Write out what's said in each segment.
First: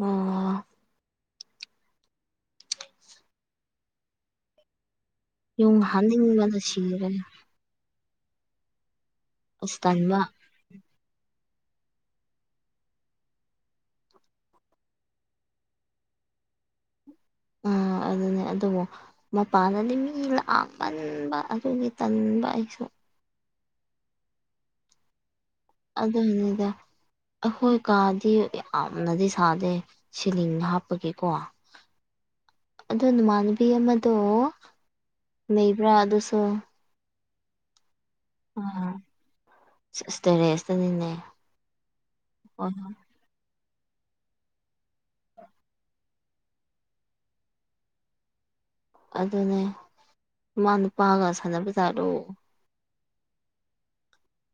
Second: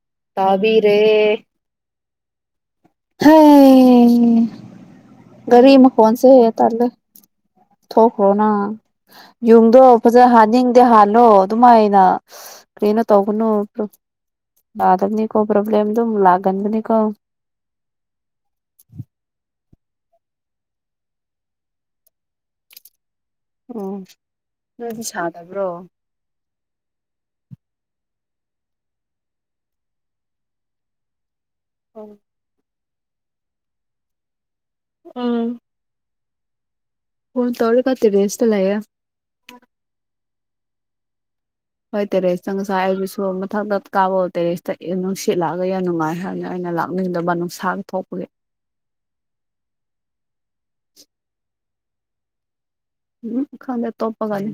ꯑꯣ ꯇꯥꯕꯤꯔꯦ ꯍ ꯌ ꯍꯅꯤꯡꯕꯗ ꯁꯤꯔꯦ ꯊꯣꯛꯈ꯭ꯔꯣꯅꯪ ꯑꯁ ꯌꯨꯡꯗꯣ ꯇꯟꯕ ꯐꯖꯅ ꯍꯥꯅꯤꯡꯗꯦ ꯍꯥꯜꯂꯣ ꯑꯗꯨꯃꯥꯏꯅ ꯀꯩꯅꯣ ꯇꯧꯒꯅꯨꯣ ꯂꯗꯅꯤ ꯀꯣ ꯄꯣꯂꯦꯝ ꯑꯗꯨ ꯂꯒꯟꯗ ꯅ ꯀꯣ ꯑ ꯑꯗꯨꯅꯦ ꯑꯗꯨꯣ ꯃꯄꯥꯟꯗꯗꯤ ꯃꯤ ꯂꯥꯛꯑꯃꯟꯕ ꯑꯗꯨꯒꯤ ꯇꯟꯕ ꯑꯩꯁꯨ ꯎꯝ ꯁꯥ ꯑꯗꯨꯗꯗ ꯑꯩꯈꯣꯏ ꯀꯥꯗꯤ ꯌꯥꯝꯅꯗꯤ ꯁꯥꯗꯦ ꯁꯤꯂꯤꯡ ꯍꯥꯞꯄꯒꯤꯀꯣ ꯑꯣ ꯑꯣ ꯅꯃꯥꯟꯅꯕꯤ ꯑꯃꯗꯣ ꯂꯩꯕ꯭ꯔꯥ ꯑꯗꯨ ꯍꯨ ꯇꯧꯔ ꯀꯇ ꯔꯦꯁꯇꯂ ꯑꯥ ꯑꯁ ꯇꯦꯔꯦꯁꯇꯅꯤꯅꯦ ꯍꯣꯏ ꯇꯔꯦ ꯍꯣꯏ ꯆꯪꯉꯁ ꯍꯥꯏꯗꯨꯁꯨ ꯃꯊꯪꯛꯇ ꯀꯥꯕꯣꯜ ꯇꯦꯔꯤꯦꯁꯇ ꯅꯨꯡ ꯁꯤꯠꯂꯛꯑꯒ ꯌꯥꯝ ꯅꯨꯡꯉꯥꯏ ꯍꯥꯏꯕꯅ ꯑꯩꯅ ꯂꯥꯛꯅꯤꯡꯗꯕ ꯅꯨꯡꯁꯥ ꯊꯣꯛꯄꯒꯤ ꯑꯗꯨꯅꯦ ꯏꯃ ꯅꯨꯄꯥꯒ ꯁꯥꯟꯅꯕꯖꯥꯠꯂꯣ ꯎꯝ ꯈꯥꯟꯗꯦ ꯇꯣꯞꯄꯒꯅꯤ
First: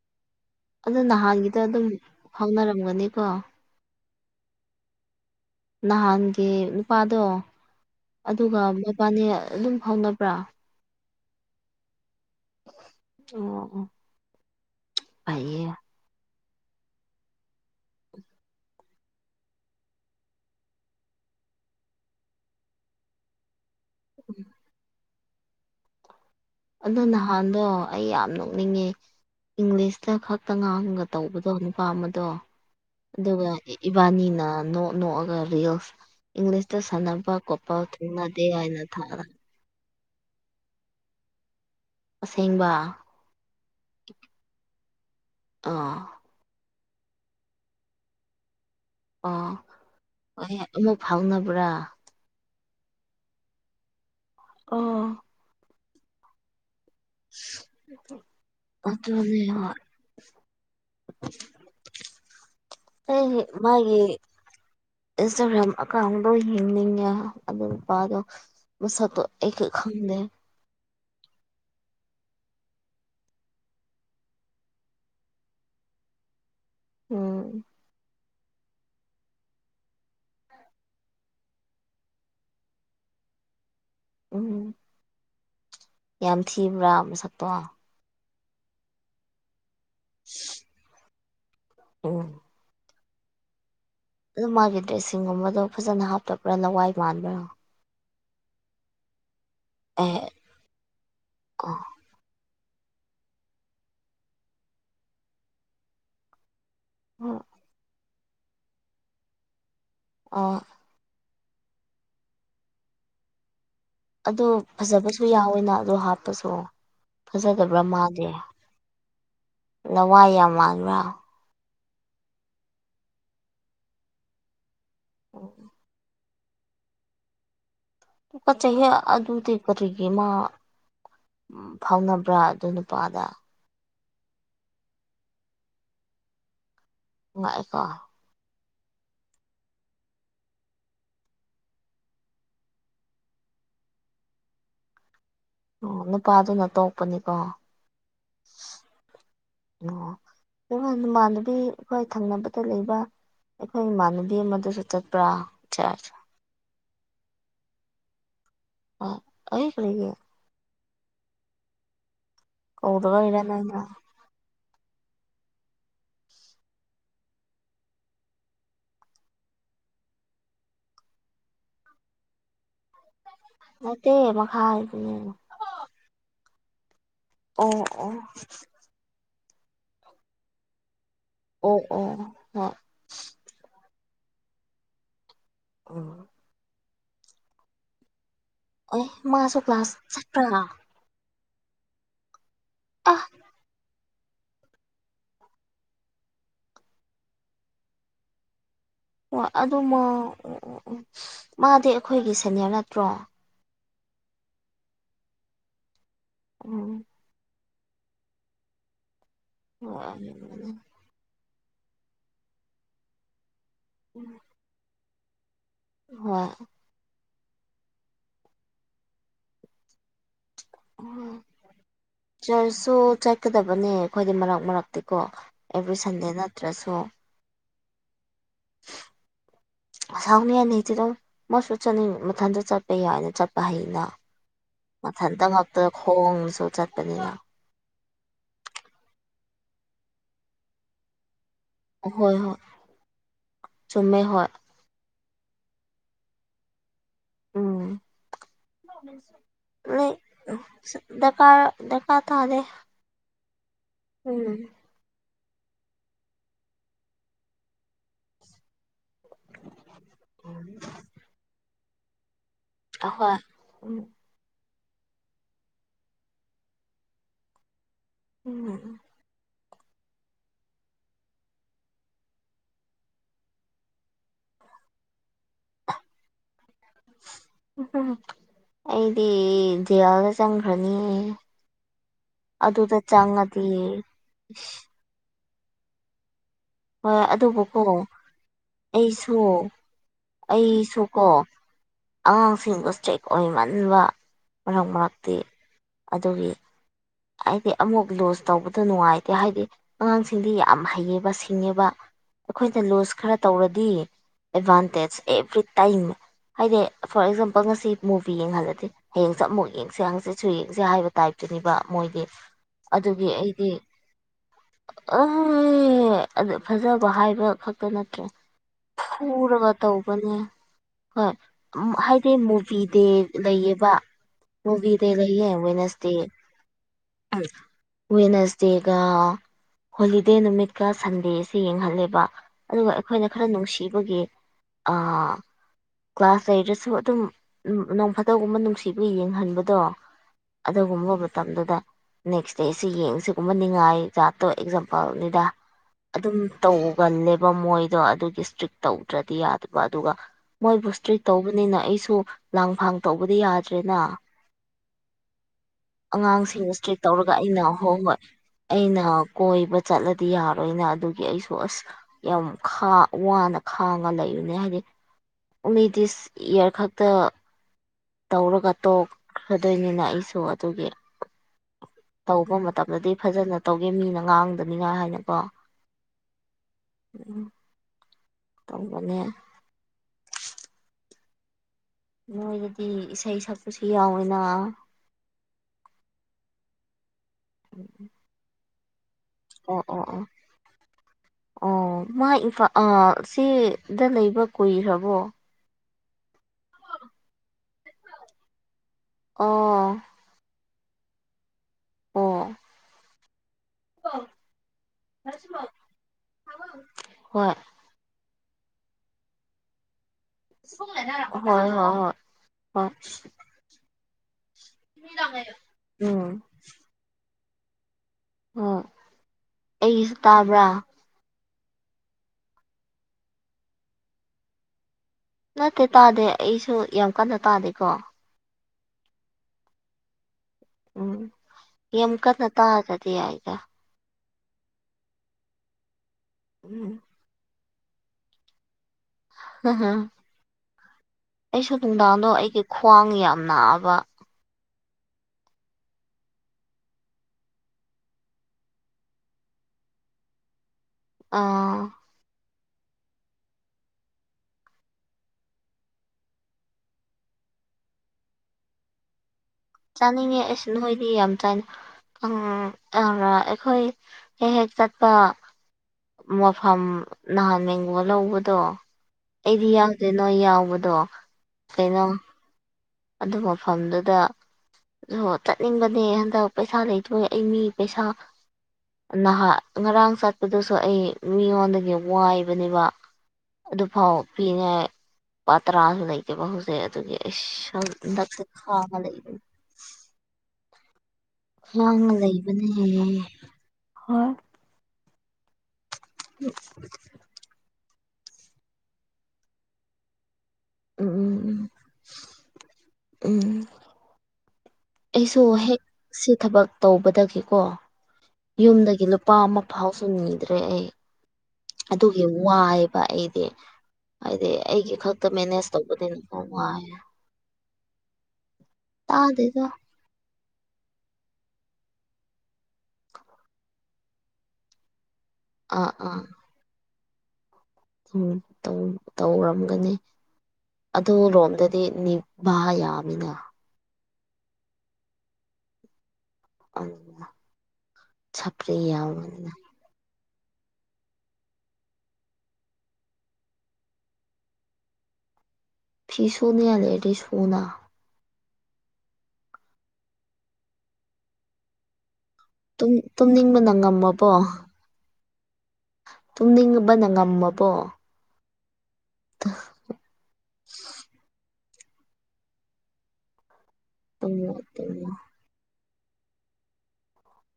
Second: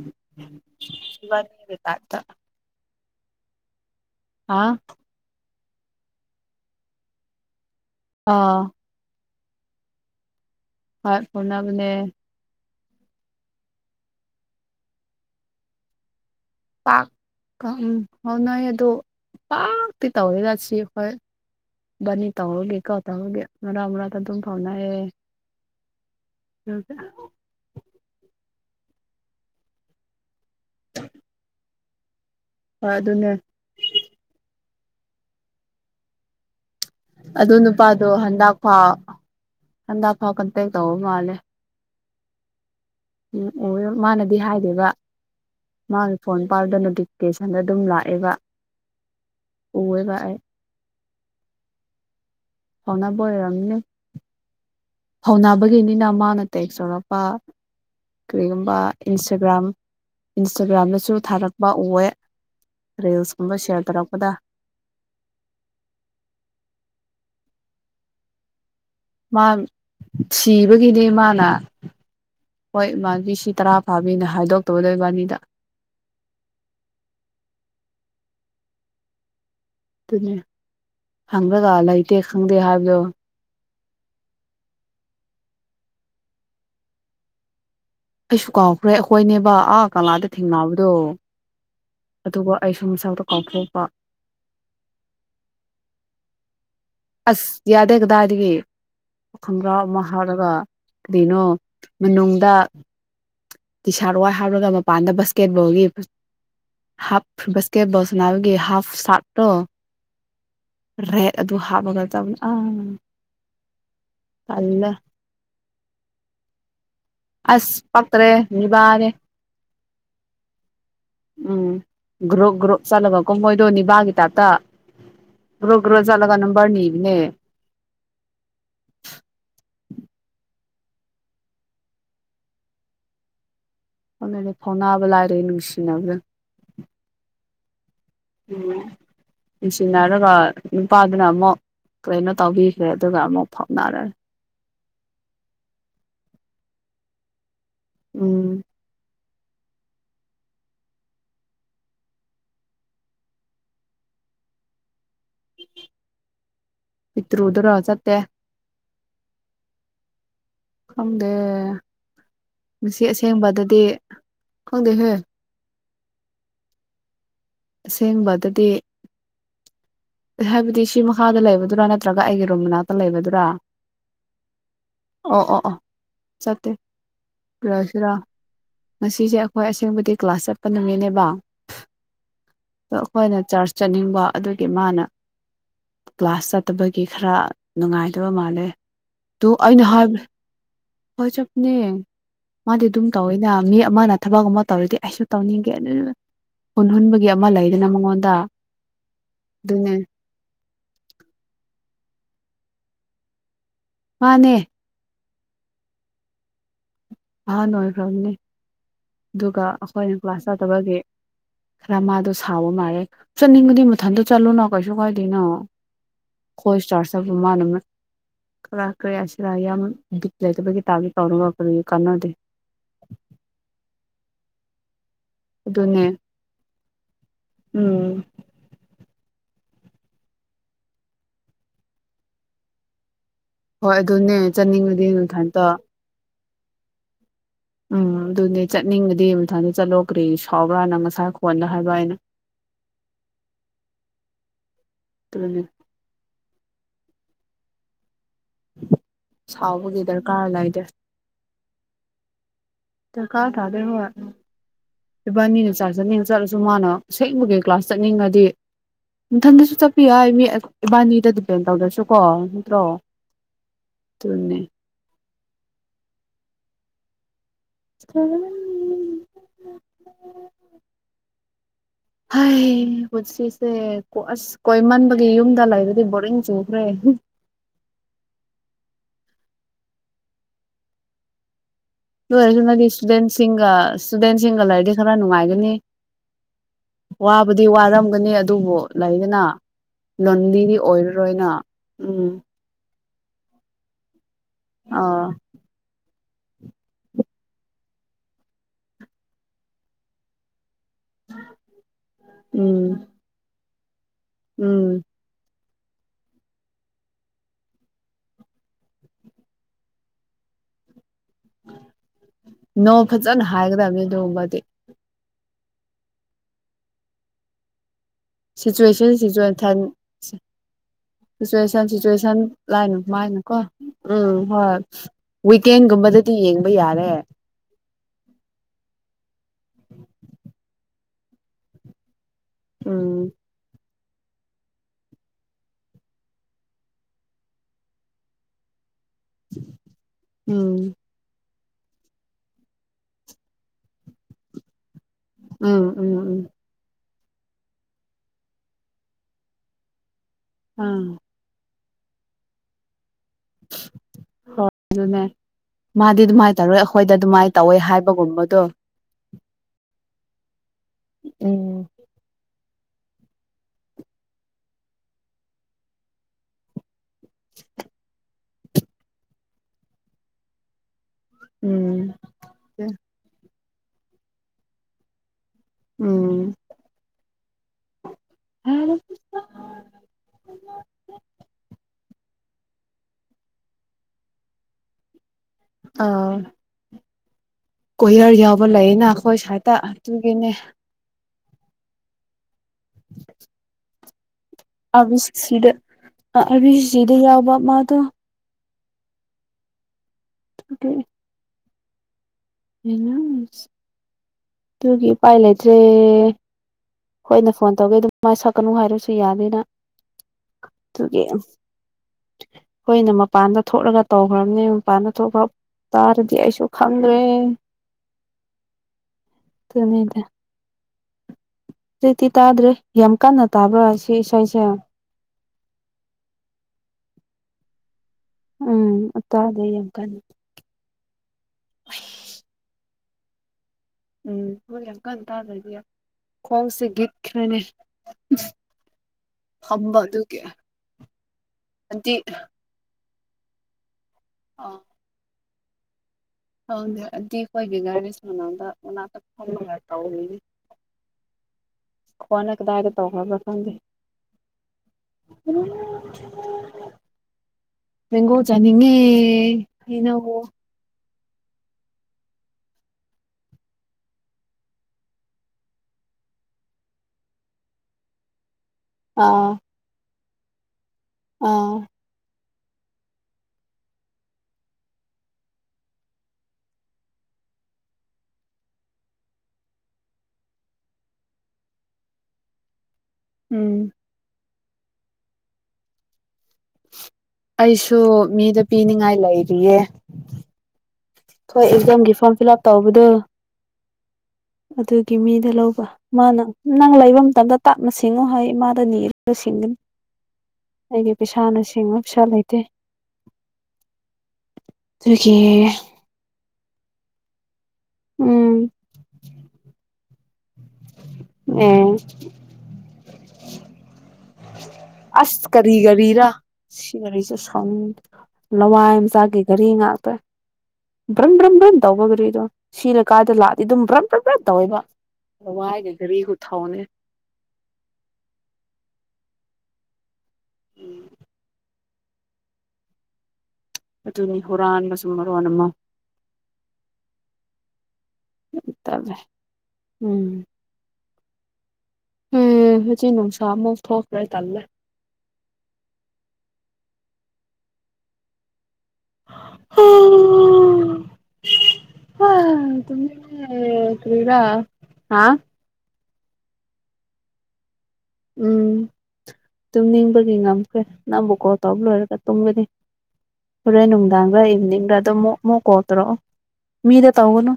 ꯑꯗꯨ ꯅꯍꯥꯟꯒꯤꯗ ꯏꯕꯥꯅꯤꯒꯤ ꯑꯗꯨꯝ ꯇꯥꯏꯞꯇ ꯐꯥꯎꯅꯔꯝꯒꯅꯤꯀꯣ ꯑꯥ ꯅꯍꯥꯟꯒꯤ ꯅꯨꯄꯥꯗꯣ ꯑꯥ ꯑꯗꯨꯒ ꯃꯕꯥꯅꯤ ꯑꯗꯨꯝ ꯐꯥꯎꯅꯕ꯭ꯔꯥ ꯍ ꯐꯅꯕꯅꯦ ꯑꯣ ꯑꯏ ꯄ ꯎꯝ ꯍꯥꯎꯅꯩ ꯑꯗꯣ ꯄꯥꯛꯇꯤ ꯇꯧꯋꯦ ꯆꯥꯁꯤ ꯍꯣꯏ ꯅꯤ ꯇ ꯍꯒꯦ ꯀ ꯇ ꯍꯒꯦ ꯃꯔꯔ ꯃꯔꯥ ꯇ ꯑꯗꯨꯝ ꯐꯥꯎꯅꯥꯑꯌꯦꯦ ꯑꯗꯣ ꯅꯍꯥꯟꯗꯣ ꯑꯩ ꯌꯥꯝ ꯅꯨꯡ ꯀꯛꯅꯤꯡꯉꯦ ꯏꯪꯂꯤꯁꯇ ꯈꯛꯇ ꯉꯥꯡꯒ ꯇꯧꯕꯗꯣ ꯅꯨꯄꯥ ꯑꯃꯗꯣ ꯑꯗꯨꯅꯦ ꯑꯗꯨꯒ ꯏꯕꯥꯅꯤꯅ ꯅꯣꯛ ꯅꯣꯛꯑꯒ ꯔꯤꯜꯁ ꯏꯪꯂꯤꯁ ꯁꯥꯟꯅꯄꯥ ꯑꯗꯨ ꯀꯣꯄ ꯊꯅꯗꯤꯦ ꯍꯥꯏꯅ ꯊꯥꯔ ꯍꯟꯗ ꯐꯥꯎ ꯀꯟꯇ ꯇꯧꯕ ꯃꯥꯜꯂꯦ ꯑꯁꯦꯡꯕ ꯎꯝ ꯑꯣ ꯃꯥꯅꯗꯤ ꯍꯥꯏꯗꯦꯕ ꯑꯥ ꯃꯥꯒꯤ ꯐꯣꯟ ꯄꯥꯔꯗꯅ ꯤꯀꯦꯁꯟꯗ ꯑꯗꯨꯝ ꯂꯥꯛꯑꯦꯕ ꯑꯣ ꯎꯑꯦꯕ ꯑꯩ ꯍꯣꯏ ꯑꯃꯨꯛ ꯐꯥꯎꯅꯕ꯭ꯔꯥ ꯐꯥꯎꯅꯕ ꯑꯣꯏꯔꯝꯅꯦ ꯑꯣ ꯐꯥꯎꯅꯕꯒꯤꯅꯤꯅ ꯃꯥ ꯅ ꯇꯦ ꯑꯆꯣꯅꯄꯥ ꯀꯔꯤꯒꯨꯝꯕ ꯑꯗꯨꯅꯦ ꯏꯟꯁꯇꯥꯒ꯭ꯔꯥꯝ ꯍꯣꯏ ꯏꯟꯁꯇꯥꯒ꯭ꯔꯥꯝꯗꯁꯨ ꯊꯥꯔꯛꯄ ꯑꯩ ꯔꯤꯜꯁꯀꯨꯝꯕ ꯁꯤꯌꯔ ꯃꯥꯒꯤ ꯇꯧꯔꯛꯄꯗ ꯏꯟꯁꯇꯒ꯭ꯔꯥꯝ ꯑꯦꯀꯥꯎꯟꯗꯣ ꯌꯦꯡꯅꯤꯡꯉꯦ ꯑꯗꯨꯅꯨꯄꯥꯗꯣ ꯃꯁꯛꯇꯣ ꯑꯩ ꯈꯪꯗꯦ ꯒꯤꯗꯤ ꯃꯥꯅ ꯍꯣꯏ ꯃꯥꯒꯤ ꯁꯤ ꯇꯔꯥ ꯐꯥꯕꯤꯅ ꯍꯥꯏꯗꯣꯛꯇꯕꯗꯣ ꯏꯕꯥꯅꯤꯗ ꯎꯝ ꯑꯗꯨ ꯍꯪꯕꯒ ꯂꯩꯇꯦ ꯈꯪꯗꯦ ꯍꯥꯏꯕꯗꯣ ꯎꯝ ꯌꯥꯝ ꯊꯤꯕ꯭ꯔꯥ ꯃꯁꯛꯇꯣ ꯑꯩꯁꯨ ꯀꯥꯎꯈ꯭ꯔꯦ ꯑꯩꯈꯣꯏꯅꯦꯕ ꯑꯥ ꯀꯪꯂꯥꯗ ꯊꯦꯡꯅꯕꯗꯣ ꯎꯝ ꯑꯗꯨꯒ ꯑꯩꯁꯨ ꯃꯁꯛꯇꯣ ꯀꯥꯎꯊꯣꯛꯄ ꯑꯗꯨ ꯃꯥꯒꯤ ꯗ꯭ꯔꯦꯁꯁꯤꯡꯒꯨꯝꯕꯗꯣ ꯐꯖꯅ ꯍꯥꯞꯇꯕ꯭ꯔꯥ ꯂꯋꯥꯏ ꯃꯥꯟꯕ꯭ꯔꯥ ꯑꯁ ꯌꯥꯗꯦ ꯀꯗꯥꯏꯗꯒꯤ ꯈꯪꯒ꯭ꯔꯥꯥꯎ ꯑꯃ ꯑꯦ ꯍꯥꯞ ꯔꯒ ꯀꯩꯅꯣ ꯃꯅꯨꯡꯗ ꯇꯤꯁꯥꯔꯠ ꯋꯥꯏꯠ ꯍꯥꯞꯔꯒ ꯃꯄꯥꯟꯗ ꯕꯁꯀꯦꯠꯕꯣꯜꯒꯤ ꯎꯝ ꯍꯥꯐ ꯕꯤꯁꯀꯦꯠꯕꯣꯜꯁꯅꯥꯕꯒꯤ ꯍꯥꯞ ꯁꯥꯔꯠꯇꯣ ꯑ ꯔꯦꯠ ꯑꯗꯨ ꯍꯥꯞꯄꯒ [inaudible] ꯑꯗꯣ ꯇꯜꯂꯦ ꯐꯖꯕꯁꯨ ꯌꯥꯎꯋꯦꯅ ꯑꯗꯣ ꯍꯥꯞꯄꯁꯨ ꯐꯖꯗꯕ꯭ꯔꯥ ꯑꯁ ꯄꯛꯇ꯭ꯔꯦ ꯃꯥꯖꯦ ꯅꯤꯕꯥꯅꯦ ꯂꯋꯥꯏ ꯌꯥꯝ ꯃꯕ꯭ꯔꯥ ꯎ ꯒ꯭ꯔꯨꯞ ꯒ꯭ꯔꯨꯞ ꯆꯠꯂꯒꯀꯣ ꯃꯣꯏꯗꯣ ꯅꯤꯕꯥꯒꯤ ꯇꯥꯏꯄ ꯇ ꯒ꯭ꯔꯨꯞ ꯒ꯭ꯔꯣ ꯆꯠꯂ [inaudible] [inaudible] ꯑꯗꯨ ꯑꯗꯨꯗꯤ ꯀꯔꯤꯒꯦ ꯃꯥ ꯎ ꯐꯥꯎꯅꯕ꯭ꯔ ꯑꯗꯨ ꯅꯨꯄꯥꯗꯣ ꯑꯗꯨꯗꯤ ꯐꯥꯎꯅꯥꯕ ꯂꯥꯏꯔꯦ ꯅꯨꯡꯁꯤꯅꯕ꯭ꯔ ꯉ ꯉꯥꯛꯑꯀꯣ ꯎꯝ ꯅꯨꯡꯁꯤꯟꯅꯔꯒ ꯅꯨꯄꯥꯗꯨꯅ ꯑꯃꯨꯛ ꯀꯩꯅꯣ ꯇꯧꯕꯤꯈ꯭ꯔꯦ ꯑꯗꯨꯒ ꯑꯃꯨꯛ ꯐꯥꯎꯅꯔꯦ ꯑꯣ ꯅꯨꯄꯥꯗꯨꯅ ꯇꯣꯛꯄꯅꯤꯀꯣ ꯎꯝ ꯑꯣ ꯅꯃꯥꯟꯅꯕꯤ ꯑꯩꯈꯣꯏ ꯊꯪꯅꯕꯗ ꯂꯩꯕ ꯑꯩꯈꯣꯏ ꯏꯃꯥꯟꯅꯕꯤ ꯑꯃꯗꯨꯁꯨ ꯆꯠꯄ꯭ꯔꯥ ꯏ ꯎꯆꯦ ꯄꯤꯛꯇꯔꯨ ꯗꯨꯔꯣ ꯆꯠꯇꯦ ꯑ ꯑꯩ [inaudible] ꯈꯪꯗꯦ ꯃꯁꯤ ꯀꯧꯗꯕꯩꯔ ꯅꯪꯅ ꯑꯁꯦꯡꯕꯗꯗꯤ ꯈꯪꯗꯦꯍꯦ ꯑꯁꯦꯡꯕꯗꯗꯤ ꯍꯥꯏꯕꯗꯤ ꯁꯤ ꯃꯈꯥꯗ ꯂꯩꯕꯗꯨꯔꯥ ꯅꯠꯇ꯭ꯔꯒ ꯑꯩꯒꯤ ꯔꯨꯝ ꯃꯅꯥꯛꯇ ꯂꯩꯕꯗꯨꯔꯥ ꯅꯠꯇꯦ ꯃꯈꯥ [inaudible] ꯉꯁꯤ ꯁꯦ ꯑꯩꯈꯣꯏ ꯑꯁꯦꯡꯕꯨꯗꯤ ꯀ꯭ꯂꯥꯁ ꯆꯠꯄ ꯅꯨꯃꯤꯠꯅꯦꯕ ꯑꯗꯣ ꯑꯣ ꯑꯣ ꯍꯣꯏ ꯑꯩꯈꯣꯏꯅ ꯆꯥꯔꯖ ꯆꯠꯅꯤꯡꯕ ꯑꯗꯨꯒꯤ ꯃꯥꯅ ꯎꯝ ꯀ꯭ꯂꯥꯁ ꯆꯠꯇꯕꯒꯤ ꯈꯔ ꯅꯨꯡꯉꯥꯏꯗꯕ ꯃꯥꯜꯂꯦ ꯑꯦ ꯃꯥꯁꯨ ꯑꯩꯅ ꯀ꯭ꯂꯥꯁ ꯆꯠꯄ꯭ꯔꯥ ꯍꯥꯏꯕꯅꯦ ꯅꯦ ꯃꯥꯗꯤ ꯑꯗꯨꯝ ꯑ ꯇꯧꯋꯤꯅꯦ ꯃꯤ ꯑꯃ ꯅ ꯊꯕꯛ ꯑꯃ ꯇꯧꯔꯗꯤ ꯑꯩꯁꯨ ꯇꯧꯅꯤꯡꯒꯦ ꯑꯗꯨ ꯍꯨꯟ ꯍꯨꯟꯕꯒꯤ ꯑꯃ ꯂꯩꯗꯅ ꯃꯉꯣꯟꯗ ꯑꯣ ꯑꯗꯨꯅꯦ ꯑꯗꯨꯃ ꯃꯥꯗꯤ ꯑꯩꯈꯣꯏꯒꯤ ꯁꯦꯅꯤꯌꯔ ꯅꯠꯇ꯭ꯔꯣ ꯃꯥꯅꯦ ꯎꯝ ꯑꯍꯟ ꯑꯣꯏꯈ꯭ꯔꯕꯅꯤ ꯑꯗꯨꯒ ꯑꯩꯈꯣꯏꯅ ꯀ꯭ꯂꯥꯁ ꯆꯥꯠꯇꯕꯒꯤ ꯈꯔ ꯃꯥꯗꯣ ꯁꯥꯎꯕ ꯃꯥꯜꯂꯦ ꯆꯠꯅꯤꯡꯕꯗꯤ ꯃꯊꯟꯇꯣ ꯆꯠꯂꯨꯅꯣ ꯀꯩꯁꯨ ꯀꯥꯏꯗꯦꯅ ꯑ ꯕ ꯃꯥꯅ ꯀꯔ ꯀ ꯑꯁꯤꯗ ꯌꯥꯝ ꯗꯤꯛ ꯂꯩꯇꯕꯒꯤ ꯇꯥꯛꯗꯤ ꯀꯧꯔꯒ ꯆꯔꯆꯁꯨ ꯆꯠꯀꯗꯕꯅꯦ ꯑꯩꯈꯣꯏꯗꯤ ꯃꯔꯛ ꯃꯔꯛ ꯀꯣ ꯑꯦꯕ꯭ꯔꯤ ꯑꯗꯨꯅꯦ ꯁꯟꯗꯦ ꯅꯠꯇ꯭ꯔꯁꯨ ꯎꯝ ꯁꯥꯎꯅꯤ ꯍꯥꯏꯅꯤꯁꯤꯗꯣ ꯃꯣꯏꯁꯨꯠ ꯆꯠꯅꯤ ꯃꯊꯟꯇ ꯆꯠꯄꯩ ꯌꯥꯏ ꯍꯥꯏꯅ ꯆꯠꯄ ꯍꯣꯏ ꯃꯍꯩꯅ ꯑꯗꯨꯅꯦ ꯆꯠꯅꯤꯡꯉꯗꯤ ꯃꯊꯟꯇ ꯃꯊꯟꯇꯃꯛꯇ ꯈꯣꯡꯁꯨ ꯆꯠꯄꯅꯤꯅ ꯎꯝ ꯑꯗꯨꯅꯦ ꯆꯠꯅꯤꯡꯕꯗꯤ ꯃꯊꯪꯗ ꯆꯠꯂꯣ ꯀ꯭ꯔꯤ ꯁꯥꯎꯕ꯭ꯔꯥꯅꯪ ꯉꯁꯥꯏ ꯈꯣꯟꯗ ꯍꯥꯏꯕ ꯑꯩꯅ ꯍꯣꯏ ꯍꯣꯏ ꯆꯃꯦ ꯍꯣꯏ ꯇꯔꯕꯤ ꯎꯝ ꯁꯥꯎꯕꯒꯤ ꯗꯔꯀꯥꯔ ꯂꯩꯇꯦ ꯂꯩꯗ ꯀꯥꯔ ꯗ ꯄꯥ ꯇꯗꯦ ꯇ ꯀꯥ ꯇꯥꯗꯦ ꯍ ꯏꯕꯥꯅꯤꯅ ꯆꯥꯛ ꯆꯠꯅꯤꯡꯉ ꯆꯠꯂꯁꯨ ꯃꯥꯅ ꯑꯁꯦꯡꯕꯒꯤ ꯀ꯭ꯂꯥꯁ ꯆꯠꯅꯤꯡꯉꯗꯤ ꯏꯊꯟꯗꯁꯨ ꯆꯠꯄꯤꯌꯨ ꯑꯩ ꯃꯤ ꯏꯕꯥꯅꯤꯗ ꯗꯤꯄꯦꯟ ꯇꯧꯗ꯭ꯔꯁꯨ ꯀꯣ ꯔꯣ ꯑꯍꯣꯏ ꯎꯝ ꯇꯅꯤ ꯎꯝ ꯎꯝ ꯍ ꯍꯧꯠ ꯁꯤꯁꯦ ꯑꯁ ꯀꯣꯏꯃꯟꯕꯒꯤ ꯌꯨꯝꯗ ꯂꯩꯔꯗꯤ ꯕꯣꯔꯤꯡꯁꯨ ꯎ ꯑꯩꯗꯤ ꯖꯦꯜꯗ ꯆꯪꯈ꯭ꯔꯅꯤ ꯂꯣꯏꯔꯁꯨ ꯅꯪꯗꯤ ꯑꯗꯨꯗ ꯆꯪꯉꯗꯤ ꯏꯁꯇꯨꯗꯦꯟꯁꯤꯡꯒ ꯏꯁꯇꯨꯗꯦꯟꯁꯤꯡꯒ ꯂꯩꯔꯗꯤ ꯈꯔ ꯅꯨꯡꯉꯥꯏꯒꯅꯤ ꯍꯣꯏ ꯋꯥꯕꯗꯤ ꯑꯗꯨꯕꯨꯀꯣ ꯋꯥꯔꯝꯒꯅꯤ ꯑꯗꯨꯕꯨ ꯑꯩꯁꯨ ꯂꯩꯗꯅ ꯂꯣꯟꯗꯤꯗꯤ ꯑꯩꯁꯨ ꯀꯣ ꯑꯣꯏꯔꯔꯣꯏꯅ ꯎꯝ ꯑꯉꯥꯡꯁꯤꯡꯗꯣ ꯏꯁꯇ꯭ꯔꯤꯛ ꯑꯣꯏꯃꯟꯕ ꯃꯔꯛ ꯑꯥ ꯃꯔꯛꯇꯤ ꯑꯗꯨꯒꯤ ꯍꯥꯏꯗꯤ ꯑꯃꯨꯛ ꯂꯨꯁ ꯇꯧꯕꯗ ꯅꯨꯡꯉꯥꯏꯇꯦ ꯍꯥꯏꯗꯤ ꯑꯉꯥꯡꯁꯤꯡꯗꯤ ꯌꯥꯝ ꯍꯩꯌꯦꯕ ꯁꯤꯡꯉꯦꯕ ꯎꯝ ꯑꯩꯈꯣꯏꯅ ꯂꯨꯁ ꯈꯔ ꯇꯧꯔꯗꯤ ꯎꯝ ꯑꯦꯗꯚꯇꯦꯖ ꯑꯦꯚꯔꯤ ꯇꯥꯏꯝ ꯍꯥꯏꯗꯤ ꯐꯣꯔ ꯑꯦꯛꯖꯥꯝꯄꯜ ꯉꯁꯤ ꯃꯨꯚꯤ ꯌꯦꯡꯍꯜꯂꯗꯤ ꯍꯌꯦꯡ ꯆꯞ ꯑꯃꯨꯛ ꯌꯦꯡꯁꯦ ꯍꯪꯆꯤꯠ ꯁ ꯌꯦꯡꯁꯦ ꯍꯥꯏꯕ ꯇꯥꯏꯞꯇꯨꯅꯤ ꯃꯣꯏꯗꯤ ꯅꯣ ꯑꯗꯨꯒꯤ ꯐꯖꯅ ꯑꯩꯗꯤ ꯍꯥꯏꯒꯗꯕꯅꯤ ꯑꯗꯨꯒꯨꯝꯕꯗꯤ ꯑ ꯑꯦ ꯑꯗꯨ ꯐꯖꯕ ꯍꯥꯏꯕ ꯈꯛꯇ ꯅꯠꯇꯦ ꯁꯤꯆꯨꯋꯦꯁꯟ ꯍꯣꯏ ꯁꯤꯆ ꯍꯥꯏꯗꯤ ꯁꯆꯨꯋꯁꯟ ꯃꯨꯚꯤ ꯂꯥꯏꯅ ꯗꯦ ꯃꯥꯏꯅ ꯀꯣ ꯂꯩꯌꯦꯕ ꯎꯝ ꯃꯨꯚꯤ ꯗꯦ ꯂꯩꯌꯦ ꯍꯣꯏꯋꯤꯦꯟ ꯋꯦꯅꯁꯗꯦ ꯨꯒꯨꯝꯕꯗꯗꯤ ꯌꯦꯡꯕ ꯌꯥꯔꯦ ꯋꯦꯅꯁꯗꯦꯒ ꯍꯣꯂꯤꯗꯦ ꯅꯨꯃꯤꯠꯀ ꯁꯟꯗꯦꯁꯤ ꯌꯦꯡꯍꯜꯂꯦꯕ ꯑꯗꯨꯒ ꯎꯝ ꯑꯩꯈꯣꯏꯅ ꯈꯔ ꯅꯨꯡꯁꯤꯕ ꯑꯩꯒꯤ ꯀ꯭ꯂꯥꯁ ꯂꯩꯔꯁꯨ ꯑꯗꯨꯝ ꯅꯣꯡ ꯐꯥꯗꯒꯨꯝꯕ ꯅꯨꯡꯁꯤ ꯄꯕꯨ ꯌꯦꯡꯍꯟꯕꯗꯣ ꯎꯝ ꯑꯗꯨꯒꯨꯝꯕ ꯃꯇꯝꯗꯨꯗ ꯅꯦꯛꯁ ꯗꯦꯁꯤ ꯌꯦꯡꯁꯤꯒꯨꯝꯕ ꯉꯥꯏ ꯖꯥꯠꯇꯣ ꯑꯦꯛꯖꯥꯝꯄ ꯄꯅꯤꯗ ꯎꯝ ꯎꯝ ꯑꯗꯨꯝ ꯎꯝ ꯇꯧ ꯀꯜꯂꯦꯕ ꯃꯣꯏꯗꯣ ꯑꯗꯨꯒꯤ ꯏꯁꯇ꯭ꯔꯤꯛ ꯇꯧꯗ꯭ꯔꯗꯤ ꯌꯥꯗꯕ ꯑꯗꯨꯒ ꯃꯣꯏꯕꯨ ꯑꯥ ꯏꯁꯇ꯭ꯔꯤꯛ ꯇꯧꯕꯅꯤꯅ ꯑꯩꯁꯨ ꯂꯥꯡꯐꯥꯡ ꯇꯧꯕꯗꯤ ꯌꯥꯗ꯭ꯔꯦꯅ ꯍꯣꯏ ꯑꯗꯨꯅꯦ ꯃꯥꯗꯤ ꯑꯗꯨꯃꯥꯏꯅ ꯑꯉꯥꯡꯁꯤꯡꯅ ꯇꯧꯔꯣꯏ ꯏꯁꯇ꯭ꯔꯤꯛ ꯑꯩꯈꯣꯏꯗ ꯇꯧꯔꯒ ꯑꯗꯨꯃꯥꯏꯅ ꯑꯩꯅ ꯇꯧꯋꯦ ꯑꯍꯣꯡꯕ ꯍꯥꯏꯕꯒꯨꯝꯕꯗꯣ ꯑꯩꯅ ꯀꯣꯏꯕ ꯆꯠꯂꯗꯤ ꯌꯥꯔꯣꯏꯅ ꯑꯗꯨꯒꯤ ꯑꯩꯁꯨ ꯑꯁ ꯎꯝ ꯌꯥꯝ ꯋꯥꯅ ꯈꯥꯡꯉ ꯂꯩꯔꯨꯅꯦ ꯍꯥꯏꯗꯤ ꯑꯣꯡꯂꯤ ꯗꯤꯁ ꯏꯌꯥꯔ ꯈꯛꯇ [inaudible] [unintelligible] ꯇꯧꯔꯒ ꯇꯣꯛꯈꯗꯣꯏꯅꯤꯅ ꯑꯩꯁꯨ ꯑꯗꯨꯒꯤ ꯎꯝ ꯇꯧꯕ ꯃꯇꯝꯗꯗꯤ ꯐꯖꯅ ꯇꯧꯒꯦ ꯃꯤꯅ ꯉꯥꯡꯗꯅꯤꯉꯥꯏ ꯍꯥꯏꯅꯀꯣ ꯎꯝ ꯎꯝ ꯇꯕꯅꯤ ꯃꯣꯏꯗꯗꯤ ꯏꯁꯩ ꯁꯛꯄꯁꯨ ꯌꯥꯎꯋꯦꯅ ꯑ ꯀꯣꯌꯔ ꯌꯥꯎꯕ ꯂꯩꯌꯦꯅ ꯑꯩꯈꯣꯏ ꯁ꯭ꯋꯥꯗ ꯑꯣ ꯑꯣ ꯑꯣ ꯑꯗꯨꯒꯤꯅꯦ ꯑꯣ ꯃꯥ ꯏꯝꯐꯥꯜ ꯁꯤꯗ ꯂꯩꯕ ꯀꯨꯏꯈ꯭ꯔꯕꯣ ꯑꯕꯤꯁꯤꯗ ꯑꯕꯤꯖꯤꯗ ꯌꯥꯎꯕ ꯃꯥꯗꯣ ꯑꯣ ꯑꯣꯀꯦ ꯑꯣ ꯍꯩꯅ ꯑꯗꯨꯒꯤ ꯎꯄꯥꯏ ꯂꯩꯇ꯭ꯔꯦ ꯍꯣꯏꯅ ꯍꯣꯏ ꯐꯣꯟ ꯇꯧꯒꯦ ꯑꯗꯨꯝ ꯃꯥꯏ ꯁꯛꯀꯅꯨ ꯍꯥꯏꯔꯁꯨ ꯌꯥꯗꯦꯅ ꯍꯣꯏ ꯑꯗꯨꯒꯤ ꯍꯣꯏ ꯍꯣꯏ ꯍꯣꯏ ꯑꯩꯈꯣꯏꯅ ꯃꯄꯥꯟꯗ ꯊꯣꯛꯂꯒ ꯈꯝꯅꯤ ꯃꯄꯥꯟꯅ ꯊꯣꯛꯄ ꯇꯥꯔꯗꯤ ꯎꯝ ꯑꯩꯁꯨ ꯈꯪꯗ꯭ꯔꯦ ꯑꯣ ꯑꯩꯒꯤꯁꯨ ꯇꯥꯕ꯭ꯔꯥ ꯁꯦꯛꯇꯤ ꯇꯥꯗ꯭ꯔꯦ ꯌꯥꯝ ꯀꯟꯅ ꯇꯥꯕ꯭ꯔꯥ ꯁꯤ ꯏꯁꯥ ꯏꯁꯥ ꯅꯠꯇꯦ ꯇꯥꯗꯦ ꯑꯩꯁꯨ ꯌꯥꯝ ꯀꯟꯅ ꯇꯥꯗꯦꯀꯣ ꯎꯝ ꯇꯣꯗꯦ ꯌꯥꯝ ꯀꯅꯤ ꯎꯝ ꯌꯥꯝ ꯀꯅ ꯇꯥꯖꯗꯤꯒ ꯎꯝ ꯍꯣꯏ ꯌꯥꯝꯪꯀ ꯇꯥꯗꯗꯤ ꯈ꯭ꯋꯥꯣꯡꯁꯦ ꯎꯝ ꯒꯤꯠꯈ꯭ꯔꯅꯦ ꯈꯪꯝꯕ ꯑꯗꯨꯨ ꯀꯦ ꯑꯩꯁꯨ ꯅꯨꯡꯗꯥꯡꯗꯣ ꯑꯩꯒꯤ ꯈ꯭ꯋꯥꯡ ꯌꯥꯝ ꯅꯥꯕ ꯑꯥ ꯍꯅꯦ ꯑꯗꯨꯇꯤ ꯑꯩꯈꯣꯏꯒꯤ ꯉꯔꯅꯦꯁ ꯃꯅꯥꯗ ꯃꯅꯥꯇ ꯐꯣꯡꯃꯒ ꯇꯧꯅꯤꯅꯦ ꯑꯥ ꯀꯗꯥꯒ ꯇꯧꯁ ꯌꯦꯉꯣ ꯆ ꯅꯤꯡꯉꯦ ꯆꯥꯅꯤꯡꯉꯦ ꯑꯁ ꯅꯣꯏꯗꯤ ꯌꯥꯝ ꯑꯗꯨꯃꯥꯏꯅ ꯑꯩꯈꯣꯏ ꯍꯦꯛ ꯍꯦꯛ ꯆꯠꯄ ꯃꯐꯝ ꯅꯍꯥꯟ ꯃꯦꯟꯒꯨꯝꯕ ꯂꯧꯕꯗꯣ ꯑꯥ ꯑꯩꯗꯤ ꯌꯥꯎꯗꯣꯏꯅꯣ ꯌꯥꯎꯕꯗꯣ ꯑꯥ ꯀꯩꯅꯣꯝ ꯑꯗꯨ ꯃꯐꯝꯗꯨꯗ ꯑꯗꯣ ꯆꯠꯅꯤꯡꯕꯅꯦ ꯍꯟꯗꯛ ꯄꯩꯁꯥ ꯂꯩꯗꯣꯏ ꯑꯩ ꯃꯤ ꯄꯩꯁꯥ ꯅꯍꯥꯛ ꯉꯔꯥꯡ ꯆꯠꯄꯗꯨꯁꯨ ꯑꯩ ꯃꯤꯉꯣꯟꯗꯒꯤ ꯋꯥꯏꯕꯅꯦꯕ ꯎꯝ ꯑꯗꯨꯐꯥꯎ ꯄꯤꯉꯥꯏ ꯄ ꯇꯔꯥꯁꯨ ꯂꯩꯇꯦ ꯁꯦ ꯑꯗꯨꯒꯤ ꯑꯁ ꯁꯨ ꯍꯟꯗꯛꯇꯤ ꯃꯤꯗ ꯈꯥꯡꯉ ꯄꯤꯅꯤꯡꯉꯥꯏ ꯂꯩꯕꯅꯤ ꯂꯩꯔꯤꯌꯦ ꯍꯣꯏ ꯑꯦꯛꯖꯥꯝꯒꯤ ꯐꯣꯔꯝ ꯐꯤꯜ ꯑꯞ ꯇꯧꯕꯗꯨꯣ ꯍꯣꯏ ꯑꯗꯨꯒꯤ ꯃꯤꯗ ꯂꯧꯕ ꯃꯥꯅ ꯅꯪ ꯂꯩꯕ ꯃꯇꯝꯗ ꯇꯥꯞꯅ ꯁꯤꯡꯉꯣ ꯍꯥꯏ ꯃꯥꯗ ꯅꯤꯔꯒ ꯁꯤꯡꯒꯅꯤ ꯎꯝ ꯑꯩꯒꯤ ꯄꯩꯁꯥꯅ ꯎꯝ ꯁꯦꯡꯕ ꯄꯩꯁꯥ ꯂꯩꯇꯦ ꯎꯝ ꯑꯗꯨꯒꯤ ꯑꯩꯁꯨ ꯍꯦꯛ ꯁꯤ ꯊꯕꯛ ꯇꯧꯕꯗꯒꯤꯀꯣ ꯎꯝ ꯌꯨꯝꯗꯒꯤ ꯂꯨꯄꯥ ꯑꯃ ꯐꯥꯎꯁꯨꯅꯤꯗ꯭ꯔꯦ ꯦ ꯑꯩ ꯑꯦ ꯑꯗꯨꯒꯤ ꯋꯥꯑꯕ ꯑꯩꯗꯤ ꯍꯥꯏꯗꯤ ꯑꯩꯒꯤ ꯈꯛꯇ ꯑꯁ ꯃꯦꯅꯦꯖ ꯀꯔꯤ ꯀꯔꯤꯔ ꯇꯧꯕꯅꯤꯅꯀꯣ ꯋꯥꯏ ꯁꯤ ꯋꯥꯔꯤꯔꯤ ꯆ ꯁ ꯂꯋꯥꯏ ꯌꯟꯆꯥꯛꯀꯤ ꯇꯥꯗꯦꯗ ꯘꯔꯤ ꯉꯥꯛꯇꯦ ꯕ꯭ꯔꯝ ꯕ꯭ꯔꯝ ꯕ꯭ꯔꯝ ꯇꯧꯕꯒꯤꯗꯔꯤꯗꯣ ꯁꯤ ꯂꯩ ꯀꯥꯏꯗ ꯂꯥꯛꯇꯗꯤ ꯑꯗꯨꯝ ꯕ꯭ꯔꯝ ꯕ꯭ꯔꯝ ꯕ꯭ꯔꯝ ꯇꯧꯋꯦꯕ ꯑꯋꯥꯒ ꯑꯥ ꯑꯥ ꯔꯤ ꯀꯨ ꯊꯎꯅꯦ ꯇꯧꯔꯝꯒꯅꯤ ꯑꯗꯨ ꯂꯣꯝꯗ ꯅꯤ ꯌꯥꯃꯤꯅ ꯑꯗꯨꯆ ꯍꯔꯥꯟ ꯂ ꯁꯨꯝ ꯃꯔꯔꯣ ꯋꯥ ꯅꯃ ꯑꯗꯨ ꯆꯄꯔꯤ ꯇꯜꯂꯦ ꯌꯥꯝꯅ ꯎꯝ ꯎꯝ ꯍꯧꯖꯤꯛ ꯅꯨꯡꯁꯥ ꯃꯨꯥꯎ ꯊꯣꯛꯈ꯭ꯔꯦ ꯇꯜꯂꯦ ꯐꯤꯁꯅꯌꯥ ꯂꯦꯗꯤꯁ ꯍꯨꯅꯥ [unintelligible] ꯍꯥ ꯇꯨꯝ ꯇꯨꯃꯅꯦ ꯇꯨꯝꯅꯤꯡꯕꯅ ꯀ꯭ꯔꯔꯤ ꯇꯨꯝꯅꯤꯡꯕꯅꯥ ꯉꯝꯃꯕꯣ ꯎꯝ ꯇꯨꯝ ꯅꯤꯡꯕꯒꯤ ꯉꯝꯈ꯭ꯔꯦ ꯅꯪꯕꯨꯀꯣ ꯇꯧ ꯂꯣꯏꯔꯒ ꯇꯨꯝꯒꯅꯤ ꯍꯣꯔꯦꯟ ꯇꯨꯝꯃꯣ ꯅꯨꯡꯗꯥꯡꯒꯔ ꯏꯚꯤꯅꯤꯡꯒ꯭ꯔ ꯇꯨꯝꯃꯣ ꯑꯗꯨꯝ ꯃꯣꯛꯀꯣ ꯅꯇꯔꯣ ꯃꯤꯗ ꯇꯒꯅ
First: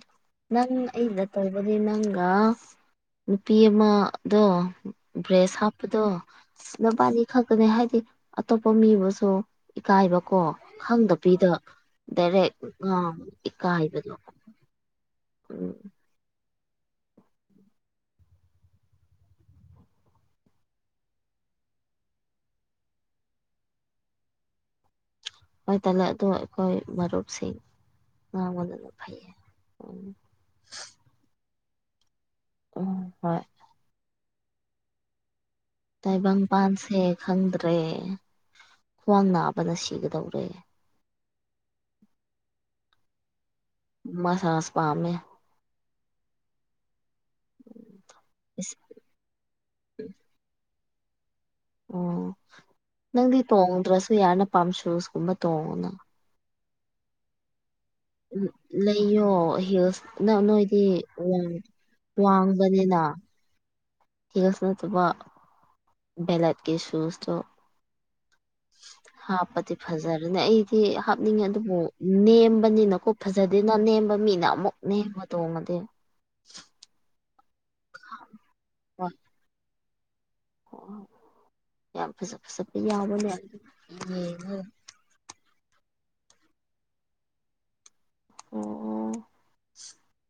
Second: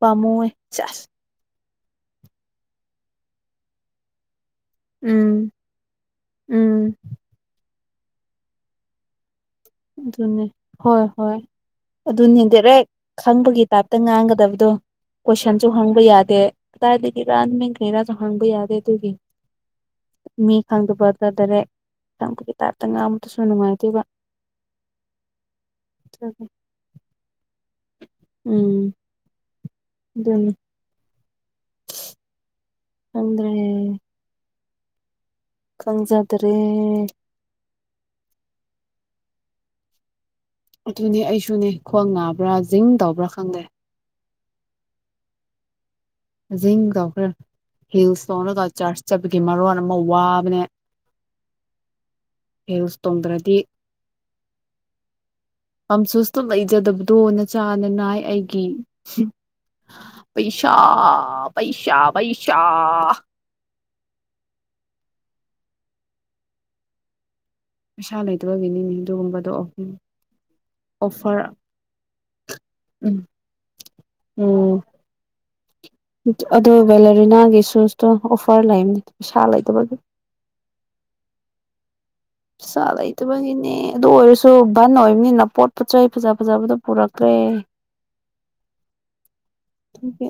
ꯄꯥꯝꯃꯨꯋꯦ ꯅꯪ ꯁꯦꯁ ꯑꯩꯅꯥ [unintelligible] ꯃ ꯪꯒꯥ ꯅꯨꯄꯤ ꯑꯃꯗ‌ꯣ ꯎꯝ ꯕ꯭ꯔꯦꯁ ꯍꯥꯞꯄꯗꯣ ꯎꯝ ꯁꯤꯅꯕꯥꯅꯤ ꯈꯛꯇꯅꯦ ꯍꯥꯏꯗꯤ ꯑꯇꯣꯞꯄ ꯃꯤꯕꯨꯁꯨ ꯏꯀꯥꯏꯕꯀꯣ ꯑꯗꯨꯅꯦ ꯍꯣꯏ ꯍꯣꯏ ꯈꯪꯗꯕꯤꯗ ꯗꯥꯏꯔꯦꯛ ꯑꯥ ꯈꯥꯡꯕꯒꯤ ꯇꯥꯏꯞꯇ ꯉꯥꯡꯒꯗꯕꯗꯣ ꯀꯣꯏꯁꯟꯁꯨ ꯎꯝ ꯍꯪꯕ ꯌꯥꯗꯦ ꯀꯗꯥꯏꯗꯒꯤꯔꯥ ꯂ ꯅꯪ ꯀꯔꯤꯔꯥꯁꯨ ꯍ‌ꯪꯕ ꯌꯥꯗꯦ ꯇ‌ꯨꯒꯤ ꯃꯤ ꯈꯪꯗꯕꯒ ꯗꯔꯦꯛ ꯈꯪꯕꯒꯤ ꯇꯥꯏꯞꯇ ꯉꯥꯡꯕꯗꯨꯁꯨ ꯅꯨꯡꯉꯥꯏꯇꯦꯕ ꯍꯣꯏ ꯇꯥꯗ ꯑꯩꯈꯣꯏ ꯃꯔꯔꯨꯞꯨꯞꯁꯤꯡ ꯃꯗ ꯎꯝ ꯅꯐꯥꯏ ꯑꯗꯨꯅꯤ ꯎꯝ ꯍꯣꯏ ꯈꯪꯗ꯭ꯔꯦ ꯈꯪꯖꯗ꯭ꯔꯦ ꯇꯥꯏꯕꯪꯄꯥꯟꯁꯦ ꯈꯪꯗ꯭ꯔꯦ ꯈ꯭ꯋꯥꯡ ꯅꯥꯕꯅ ꯁꯤꯒꯗꯧꯔꯦ ꯑꯗꯨꯅꯦ ꯑꯩꯁꯨꯅꯦ ꯈ꯭ꯋꯥꯡ ꯅꯥꯕ꯭ꯔꯥ ꯖꯤꯡ ꯇꯧꯕ꯭ꯔꯥ ꯈꯪꯗꯦ ꯃꯥꯁꯥꯁ ꯄꯥꯝꯃꯦ ꯑꯖꯤꯛ ꯅꯨꯝꯗꯥꯡ ꯍꯤꯜꯁꯇꯧꯅ ꯏꯁ ꯆꯥꯔꯆ ꯆꯠꯄꯒꯤ ꯃꯔꯣꯟ ꯑꯃ ꯋꯥꯕꯅꯦ ꯑꯣ ꯍꯤꯜꯁ ꯅꯪꯗꯤ ꯇꯣꯡꯗ꯭ꯔꯗꯤ ꯇꯣꯡꯗ꯭ꯔꯁꯨ ꯌꯥꯅ ꯄꯥꯝꯁꯨꯁꯀꯨꯝꯕ ꯑꯝꯁꯨꯁꯇ ꯂꯩꯖꯗꯕꯗꯣꯅ ꯆ ꯍꯥꯟꯅꯅꯅꯥꯏ ꯑꯩꯒꯤ ꯂꯩꯌꯣ ꯍꯤꯜꯁ ꯅꯪ ꯄꯩꯁꯥ ꯅꯣꯏꯗꯤ ꯄꯩꯁꯥ ꯄꯩꯁꯥ ꯒꯤꯅꯥ [inaudible] ꯍꯤꯒꯁꯅ ꯊꯕ ꯕꯦꯂꯠꯦ ꯁꯨꯁ ꯇꯣ ꯃꯁꯥ ꯍꯥꯞꯄꯗꯤ ꯐꯖꯔꯦꯅꯦ ꯑꯩꯗꯤ ꯍꯥꯞꯅꯤꯡꯉꯦ ꯑꯣꯐꯔ ꯑꯗꯨꯕꯨ ꯅꯦꯝꯕꯅꯤꯅꯀꯣ ꯎꯝ ꯐꯖ ꯗꯤ ꯅ ꯅꯦꯝꯕ ꯃꯤꯅ ꯑꯃꯨꯛ ꯅꯦꯝꯕ ꯇꯣꯡꯉꯗꯤ ꯑꯗꯨꯣ ꯕꯦꯂꯦꯔꯤꯅꯥꯒꯤ ꯁꯨꯁꯇꯣ ꯑꯣꯐꯔ ꯂꯩꯕꯅꯤ ꯋꯥ ꯄꯩꯁꯥ ꯂꯩꯇꯕꯒꯤ ꯑꯣ ꯌꯥꯝ ꯐꯖ ꯐꯖꯕ ꯄꯩꯁꯥ ꯌꯥꯎꯕꯅꯦ ꯂꯩꯇꯕꯒꯤꯅꯦ ꯑꯗꯨ ꯑꯣꯏꯔꯁꯨ ꯕꯟ ꯑꯣꯏꯕꯅꯤꯅ ꯄꯣꯠ ꯄꯣꯠꯆ ꯆꯩ ꯐꯖ ꯐꯖꯕꯗꯣ ꯄꯨꯔꯛꯛꯇ꯭ꯔꯦ ꯎꯝ ꯎꯝ ꯑꯗꯨꯒꯤ